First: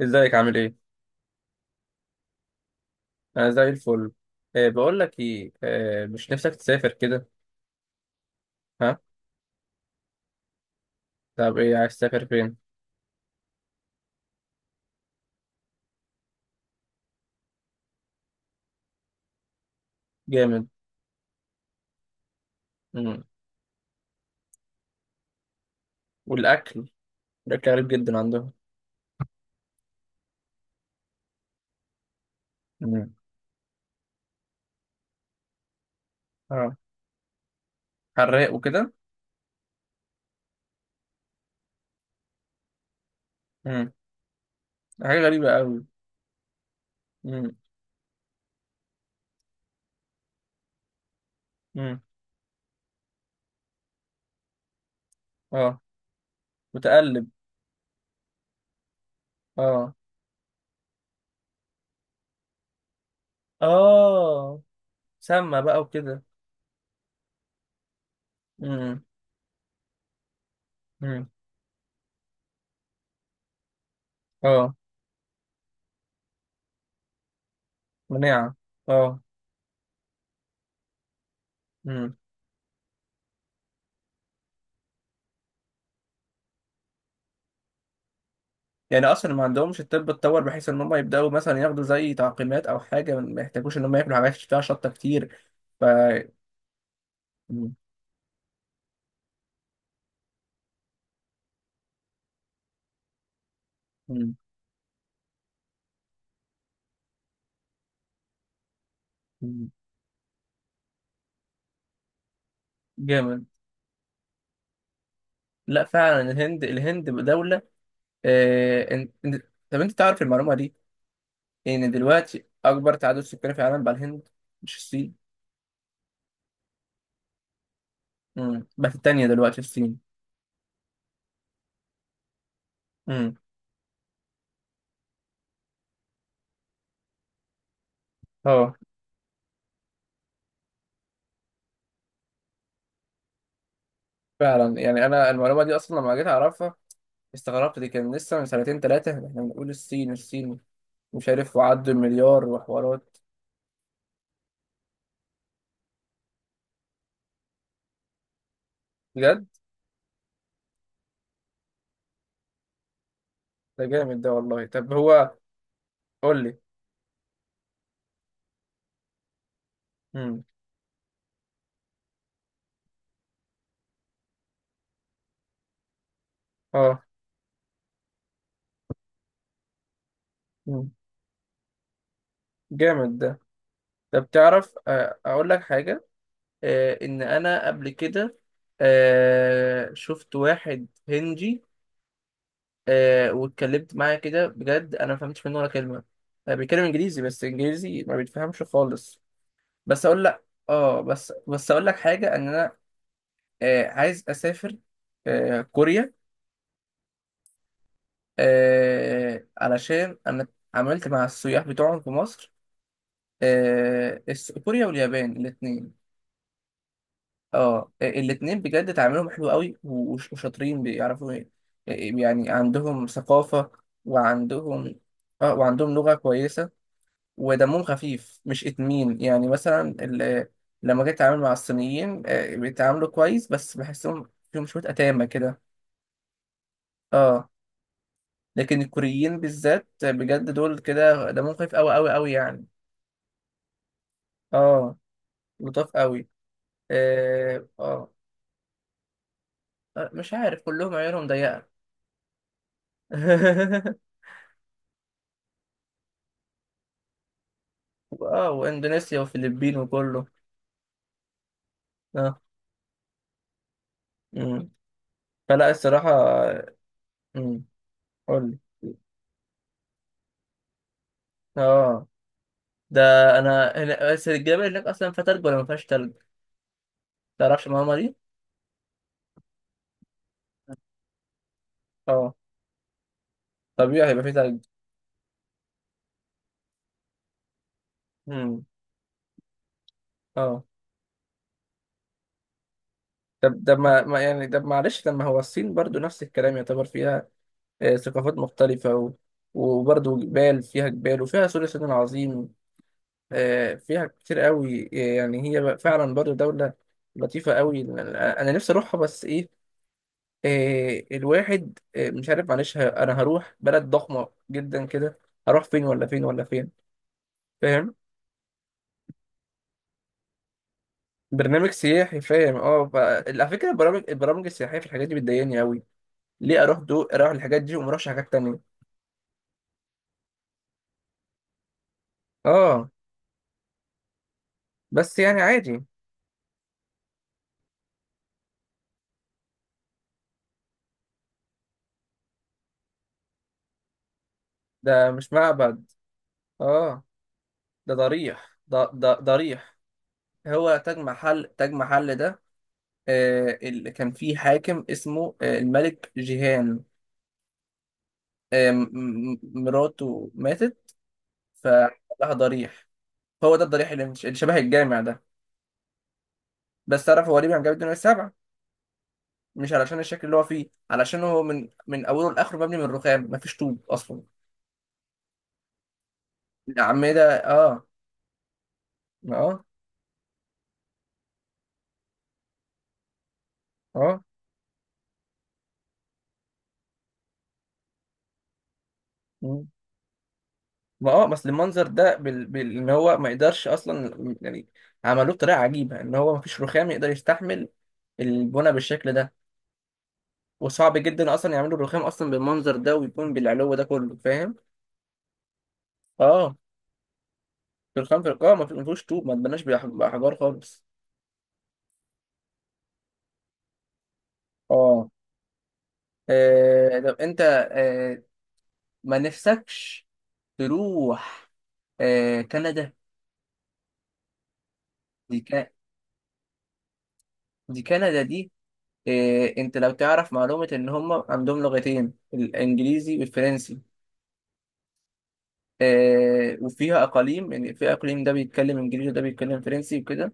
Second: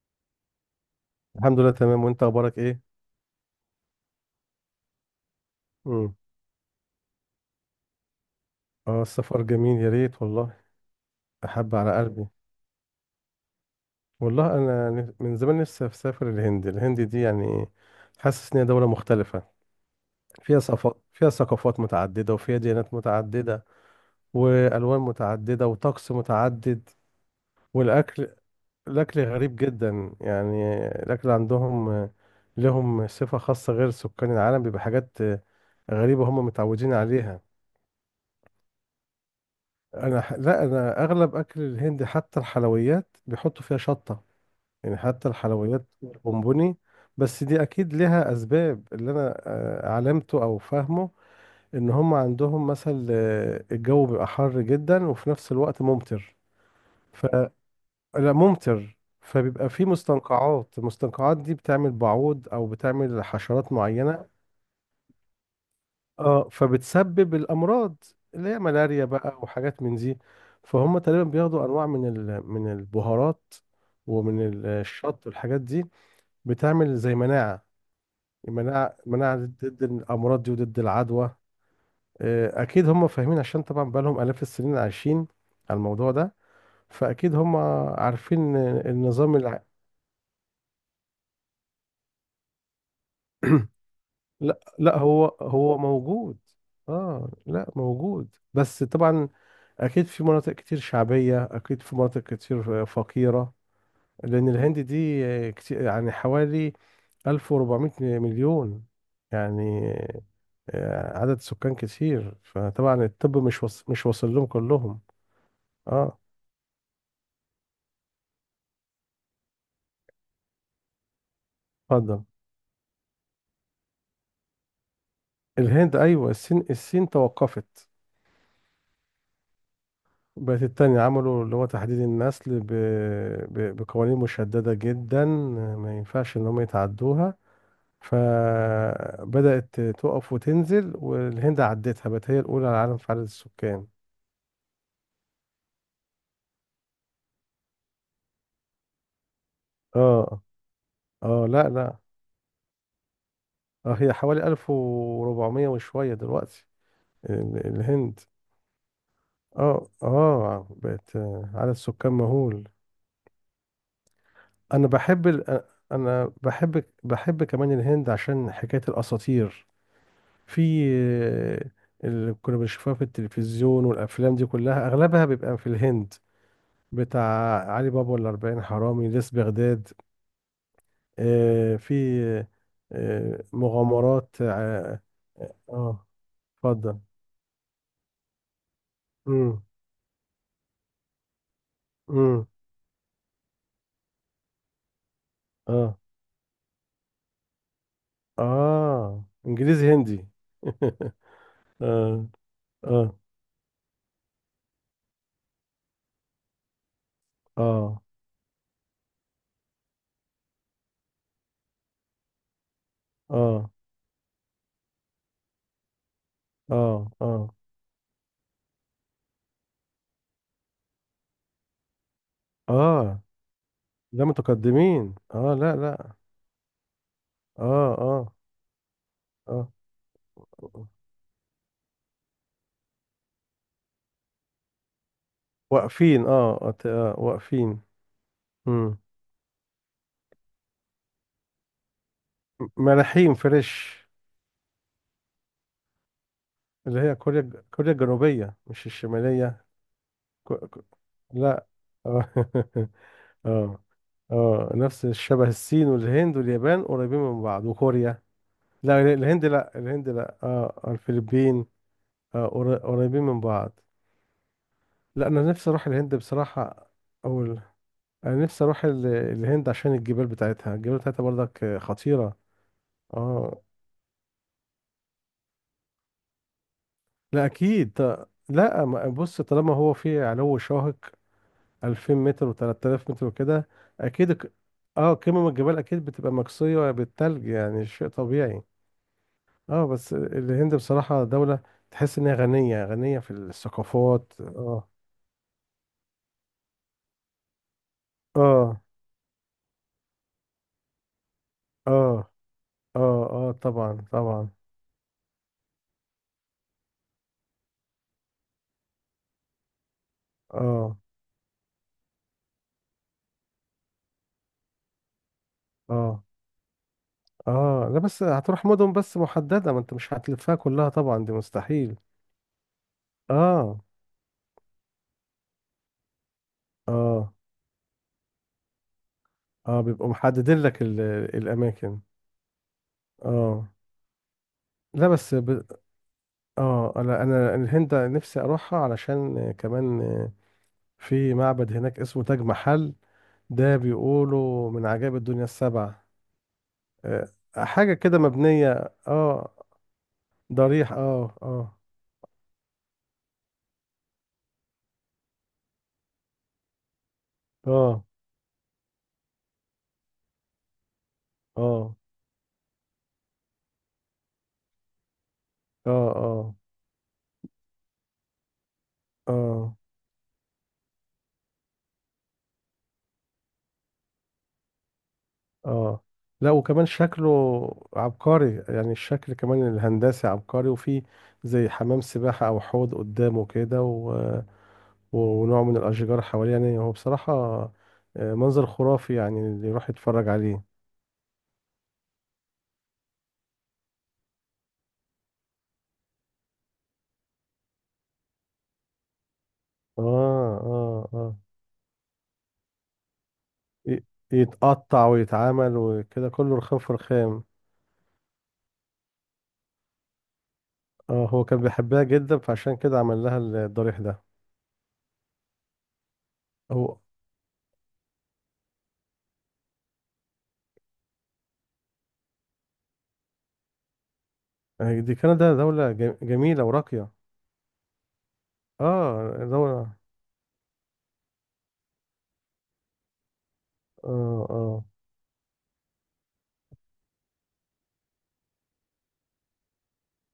ازيك عامل ايه؟ الحمد لله، تمام. وانت اخبارك ايه؟ انا زي الفل. أه بقول لك ايه، امم مش نفسك تسافر كده؟ ها؟ اه، السفر جميل، يا ريت والله. طب، احب ايه على عايز تسافر قلبي. فين؟ والله انا من زمان نفسي اسافر الهند. الهند دي يعني حاسس ان هي دوله مختلفه. فيها جامد. صفات، فيها ثقافات متعدده، وفيها ديانات مم. متعدده، والوان متعدده، وطقس والاكل متعدد. الاكل غريب جدا والاكل، عندهم. الاكل غريب جدا. يعني الاكل عندهم لهم مم. صفه خاصه غير سكان العالم. بيبقى حاجات غريبه هم اه، متعودين عليها. حراق وكده. لا، انا اغلب اكل الهند حتى الحلويات بيحطوا فيها مم. شطة. يعني حاجة حتى غريبة قوي. الحلويات بونبوني. بس مم. دي اكيد لها اسباب اللي انا علمته او فاهمه. ان مم. هم عندهم مثلا الجو بيبقى حر جدا وفي نفس اه، الوقت ممطر. متقلب. ف لا، ممطر فبيبقى في اه، مستنقعات. المستنقعات دي بتعمل بعوض او بتعمل حشرات معينة. اه، سمنة بقى وكده. اه، فبتسبب الامراض اللي هي مم. ملاريا بقى وحاجات من دي. فهم تقريبا مم. بياخدوا انواع من البهارات ومن اه، الشط والحاجات دي. بتعمل زي مناعه. مناعة. مناعه، اه، مناعه ضد الامراض دي وضد العدوى. اكيد هم فاهمين عشان طبعا بقالهم الاف السنين عايشين على الموضوع ده. فاكيد هم عارفين يعني اصلا النظام ما عندهمش الطب اتطور بحيث ان هم يبداوا مثلا ياخدوا زي تعقيمات او حاجه، ما يحتاجوش ان هم ياكلوا حاجات فيها لا شطه لا، هو كتير؟ هو ف موجود. اه، لا م- موجود، بس طبعا أكيد في مناطق كتير شعبية، أكيد في مناطق كتير فقيرة. م- لأن الهند دي كتير، يعني حوالي 1400 مليون، م- يعني عدد سكان كتير. فطبعا الطب جامد. مش واصل لهم كلهم. لا، اه، فعلا الهند الهند دوله. طب، انت تعرف المعلومه دي، ان اتفضل. دلوقتي اكبر تعداد سكاني في العالم بقى الهند، مش الصين؟ الهند أيوة. الصين، الصين توقفت، م. بس التانيه دلوقتي الصين. بقت التانية. عملوا اللي هو تحديد النسل م. بقوانين مشددة جدا، ما ينفعش إن هم يتعدوها. اه، فبدأت تقف وتنزل، والهند عدتها بقت هي الأولى على العالم في عدد السكان. فعلا، يعني انا المعلومه دي اصلا لما جيت اعرفها استغربت، دي كان لسه من سنتين ثلاثه احنا بنقول الصين اه، الصين. مش اه، عارف، لا وعدوا لا، المليار وحوارات. اه، هي حوالي 1400 وشوية دلوقتي الهند. بجد. اه، اه، بقت عدد سكان مهول. ده جامد ده والله. انا طب بحب هو. ال... آه، انا قول لي. بحب بحب كمان الهند عشان حكاية الأساطير. امم. في آه، اللي كنا بنشوفها في التلفزيون والأفلام دي كلها أغلبها بيبقى في الهند. اه. بتاع علي بابا والأربعين حرامي، ليس بغداد. مم. آه، في جامد ده. آه، طب مغامرات تعرف، اقول لك حاجه، اه، اتفضل. ان انا قبل كده امم شفت واحد هندي، امم واتكلمت معاه كده، بجد انا ما فهمتش منه ولا اه، كلمه. بيتكلم انجليزي، بس انجليزي ما بيتفهمش خالص. اه، انجليزي بس اقول هندي. لك، اه، بس اقول لك اه، حاجه ان انا اه. عايز اسافر كوريا، اه، علشان انا عملت مع السياح بتوعهم في مصر. اه، كوريا واليابان الاثنين. اه، اه. اه، الاثنين بجد تعاملهم حلو قوي وشاطرين بيعرفوا يعني عندهم اه، ثقافة ده وعندهم. متقدمين. اه، اه، لا وعندهم لا. لغة كويسة، ودمهم اه، اه، خفيف، مش اتمين، يعني اه، مثلا لما جيت اتعامل مع الصينيين، بيتعاملوا كويس، بس بحسهم فيهم شوية أتامة كده. واقفين. اه، اه. واقفين. لكن امم الكوريين بالذات، بجد دول كده دمهم خفيف قوي قوي قوي، يعني. ملاحين فريش. اه، لطاف قوي. اللي هي كوريا، اه. كوريا الجنوبية مش الشمالية. مش كو... عارف كو... كلهم عيونهم لا. ضيقة. آه. اه، اه، نفس الشبه الصين والهند واليابان قريبين من بعض وكوريا. اه، لا، واندونيسيا الهند، وفلبين لا، الهند وكله. لا، اه، الفلبين. اه. قريبين من بعض. مم. لا، انا فلا نفسي اروح الصراحة. الهند بصراحة. اول مم. انا قول نفسي اروح لي. الهند عشان الجبال بتاعتها الجبال بتاعتها برضك اه. خطيرة. ده اه، انا هنا، بس الجبل هناك اصلا فيها تلج ولا ما فيهاش تلج؟ لا تعرفش اكيد، المعلومة دي؟ لا بص، طالما هو في علو شاهق 2000 اه، متر و3000 متر وكده، طبيعي هيبقى اكيد فيه الك- تلج. اه، قمم الجبال اكيد بتبقى مكسية بالثلج، يعني شيء طبيعي. مم. اه، بس اه، الهند بصراحة دولة تحس إن هي غنية، غنية في طب ده الثقافات. يعني ده، اه، معلش، لما هو الصين برضو نفس الكلام يعتبر فيها ثقافات اه، مختلفة وبرضو جبال، فيها جبال وفيها سور الصين اه، العظيم. اه، اه، طبعا فيها كتير طبعا. قوي، يعني هي بقى فعلا برضه دولة لطيفة قوي. أنا نفسي أروحها، بس إيه، اه، الواحد مش عارف، معلش أنا هروح بلد ضخمة جدا كده، هروح فين ولا اه، فين ولا فين؟ اه، فاهم. لا بس هتروح مدن بس محددة. ما انت مش هتلفها كلها طبعا، دي برنامج مستحيل. سياحي، فاهم. اه، على فكرة، اه، البرامج السياحية في الحاجات دي بتضايقني قوي. ليه أروح اه، الحاجات دي وما أروحش حاجات تانية؟ اه، بيبقوا محددين لك الأماكن. اه، اه، لا بس بس يعني عادي. اه، انا الهند نفسي اروحها علشان كمان في معبد هناك اسمه تاج محل. ده بيقولوا من ده عجائب مش الدنيا معبد. السبع. اه، آه، ده حاجة كده ضريح، ده مبنية. ده اه، ضريح. هو ضريح. تاج اه، محل، تاج اه، محل ده، اللي كان في حاكم اسمه، الملك جيهان. اه، آه، م- مراته ماتت، اه، فلها ضريح. هو ده الضريح اللي مش- اللي شبه الجامع ده. اه، اه، بس تعرف هو ليه بيعمل جامعة الدنيا السبع؟ مش اه، علشان الشكل اللي هو فيه، علشان هو من اوله لاخره مبني من رخام، مفيش طوب اصلا. اه. لا، وكمان الأعمدة. شكله اه. عبقري. يعني الشكل اه. كمان الهندسي عبقري، وفي زي حمام سباحة أو حوض قدامه كده، اه. ونوع من الأشجار حواليه. يعني هو بصراحة منظر خرافي، يعني مم. اللي يروح يتفرج عليه. ما، اه، بس المنظر ده، ان هو ما يقدرش اصلا، يعني عملوه بطريقه عجيبه، ان هو مفيش رخام يقدر يستحمل البنى بالشكل ده. اه، وصعب اه، جدا اه، اصلا يعملوا برخام اصلا بالمنظر ده ويكون بالعلو ده ي- كله، فاهم؟ يتقطع ويتعمل وكده، اه، كله رخام في رخام. برخام في القاع، ما فيهوش طوب، ما اتبناش باحجار خالص. اه، هو كان بيحبها جدا فعشان كده عمل لها الضريح ده. اه. هو طب انت آه ما نفسكش تروح كندا؟ آه، دي دي كندا، كا... دولة جميلة وراقية. دي كندا دي. اه، انت لو دولة. تعرف معلومة، ان هم عندهم لغتين، الانجليزي والفرنسي. اه، اه، وفيها اقاليم، يعني في اقليم ده بيتكلم انجليزي وده بيتكلم فرنسي وكده.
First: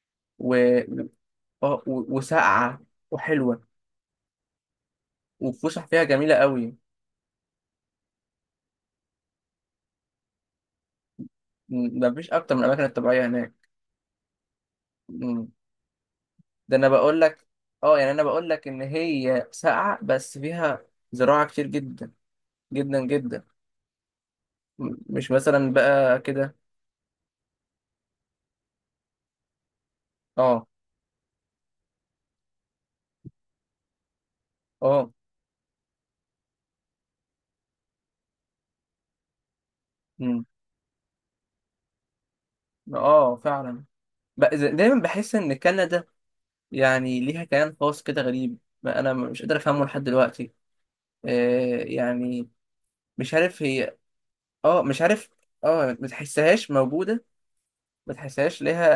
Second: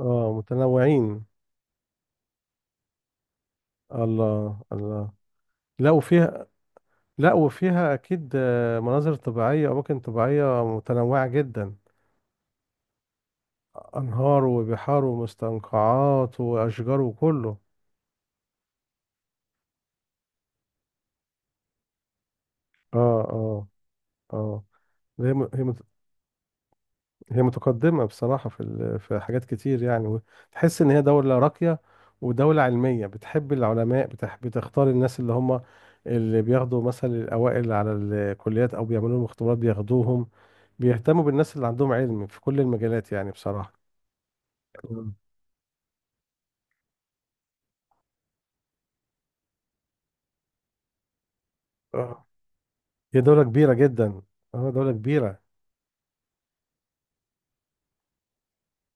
اه، و... متنوعين. وساقعة وحلوة، الله الله. والفسح لا، فيها جميلة وفيها. قوي. لا، وفيها اكيد مناظر طبيعية، اماكن طبيعية متنوعة جدا. مفيش أكتر من الأماكن الطبيعية هناك. انهار وبحار م. ومستنقعات ده أنا واشجار بقول لك، وكله. أه يعني أنا بقول لك إن هي ساقعة بس فيها زراعة كتير جدا، جدا اه، جدا. اه، اه، مش هي مثلا بقى كده. هي متقدمة بصراحة في في حاجات كتير يعني. أه. تحس إن هي دولة راقية، ودولة علمية بتحب العلماء، بتحب بتختار أه. الناس اللي هم اللي بياخدوا مثلا الأوائل على الكليات، أو بيعملوا لهم اختبارات بياخدوهم. م. بيهتموا بالناس اللي عندهم علم في كل المجالات، يعني أه، بصراحة. فعلا. بقى دايما مم. بحس إن كندا يعني ليها كيان خاص كده غريب، ما أنا مش قادر أفهمه لحد دلوقتي. آه. يعني، هي مش دولة عارف كبيرة هي. جدا. اه، أه، دولة مش عارف. كبيرة. أه، ما تحسهاش موجودة، ما تحسهاش ليها.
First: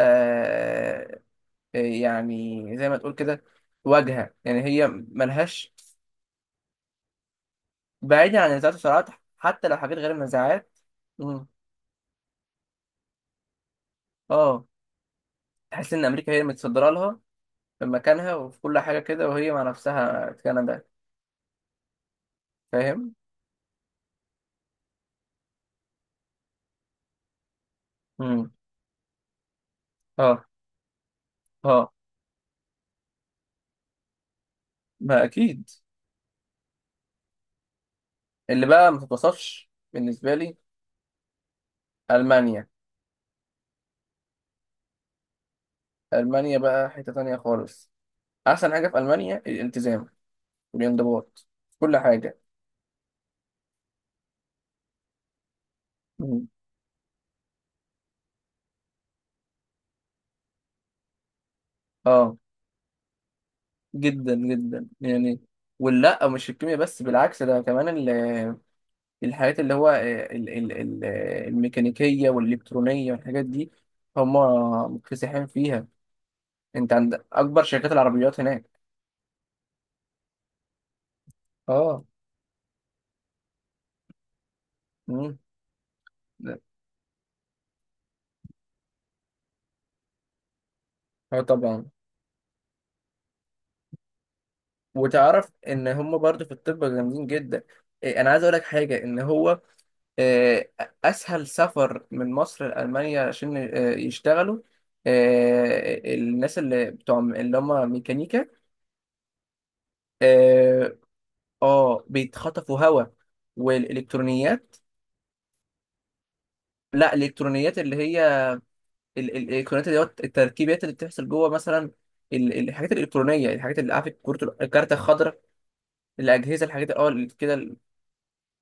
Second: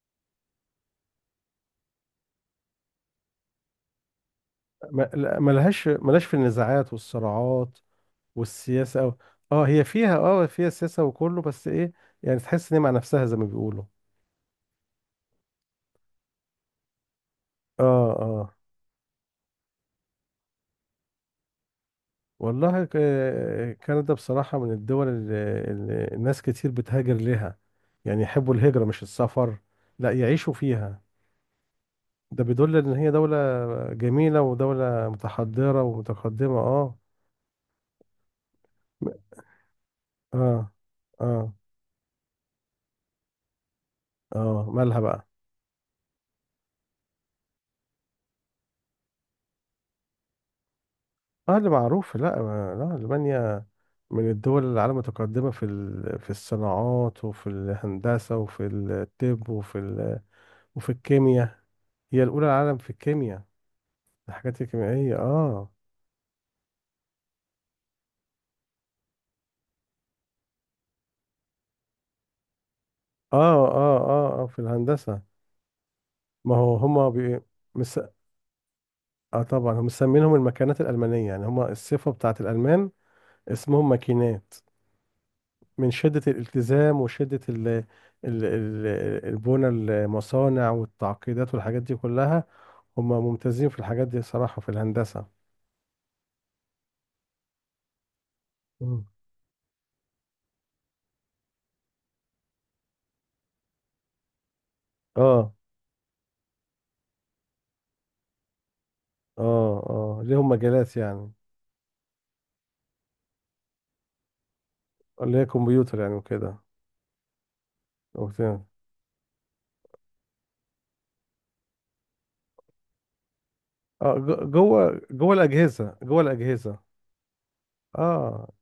يعني زي ما تقول كده واجهة، يعني هي ملهاش. ملهاش في النزاعات والصراعات بعيدا عن النزاعات والسياسة والصراعات، أو. اه، حتى لو هي حاجات غير فيها النزاعات. سياسة وكله، مم. بس ايه، يعني تحس ان هي مع نفسها زي ما بيقولوا. اه، تحس ان امريكا هي اللي متصدره لها اه، في مكانها اه، وفي كل حاجه كده، وهي مع نفسها كندا. والله فاهم. كندا بصراحة من الدول اللي الناس كتير بتهاجر لها. يعني مم. يحبوا الهجرة مش السفر، لا اه. يعيشوا فيها. اه. ده بيدل ان هي دولة جميلة ودولة ما اكيد، متحضرة ومتقدمة. اه. اللي بقى ما تتوصفش بالنسبه لي اه، اه، المانيا. اه، مالها بقى. المانيا بقى حته تانية خالص. احسن حاجه في المانيا الالتزام والانضباط اه، اللي في كل معروف. لا، حاجه. لا، ألمانيا من الدول اللي العالم متقدمة في في مم. الصناعات وفي الهندسة وفي الطب وفي الكيمياء. هي اه، الأولى العالم في الكيمياء، جدا الحاجات جدا الكيميائية. يعني. اه، ولا، مش الكيمياء بس، بالعكس ده كمان الحاجات اللي هو الميكانيكية والإلكترونية اه، والحاجات دي. اه، هم اه، في الهندسة. مكتسحين فيها. ما هو انت هما عند بي... أكبر شركات مس... العربيات هناك. اه، طبعا هم مسمينهم المكانات الألمانية. يعني هما اه. الصفة بتاعت الألمان اسمهم ماكينات، امم من شدة لا، الالتزام وشدة ال... البنى، المصانع، اه والتعقيدات والحاجات طبعا. دي كلها. هما ممتازين في الحاجات دي صراحة في الهندسة. وتعرف ان هم برضو في الطب جامدين جدا. إيه، انا عايز اقول لك حاجه، مم. ان هو آه، اسهل سفر من مصر لالمانيا عشان يشتغلوا، اه، الناس اللي بتوع اللي هم ميكانيكا. اه، اه، ليهم مجالات اه. يعني. بيتخطفوا هواء، والالكترونيات. اللي هي كمبيوتر يعني وكده لا، الالكترونيات اللي هي وبتاع. الالكترونيات اللي هو التركيبات اللي بتحصل جوه مثلا، الحاجات الالكترونيه، الحاجات اللي عارف، اه، ج- الكارت جوه جوه الخضراء، الأجهزة، جوه الاجهزه، الأجهزة. الحاجات، اه، اللي كده. اه،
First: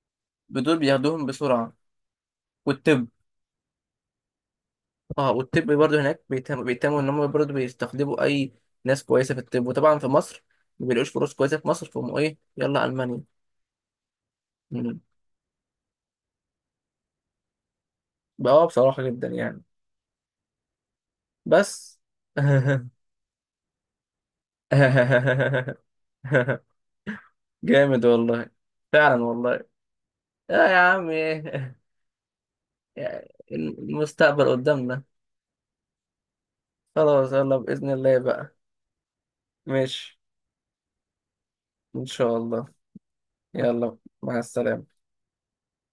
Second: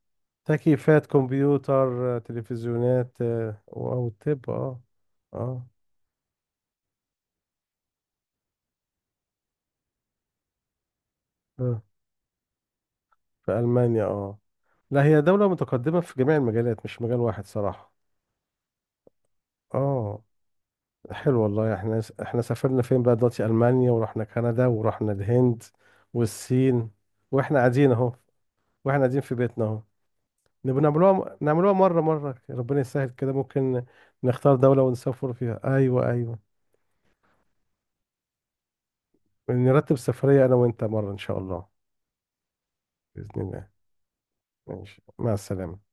دول تكييفات، بياخدوهم بسرعه، كمبيوتر، والطب. تلفزيونات، او الطب. اه، اه، اه، والطب برضه هناك بيتهموا ان هم برضه بيستخدموا اي ناس كويسه في الطب، وطبعا في مصر ما بيلاقوش فرص كويسه في آه، مصر، فهم ايه، يلا المانيا. في المانيا. اه، مم. لا، هي دولة متقدمة في جميع المجالات مش مجال واحد صراحة. بقى بصراحه جدا يعني. اه، حلو والله. بس. احنا سافرنا فين بقى دلوقتي؟ المانيا، ورحنا كندا، ورحنا الهند، والصين، واحنا قاعدين جامد اهو، والله. واحنا قاعدين فعلا في والله. بيتنا اهو. لا يا نبقى عم، نعملوها، نعملوها ايه. مرة مرة ربنا يسهل يعني كده ممكن. المستقبل نختار دولة قدامنا. ونسافر فيها. ايوه، ايوه، خلاص يلا بإذن الله بقى. نرتب ماشي. سفرية انا وانت مرة ان شاء الله. إن شاء الله. بإذن الله. يلا. مع السلامة. ماشي، مع السلامة.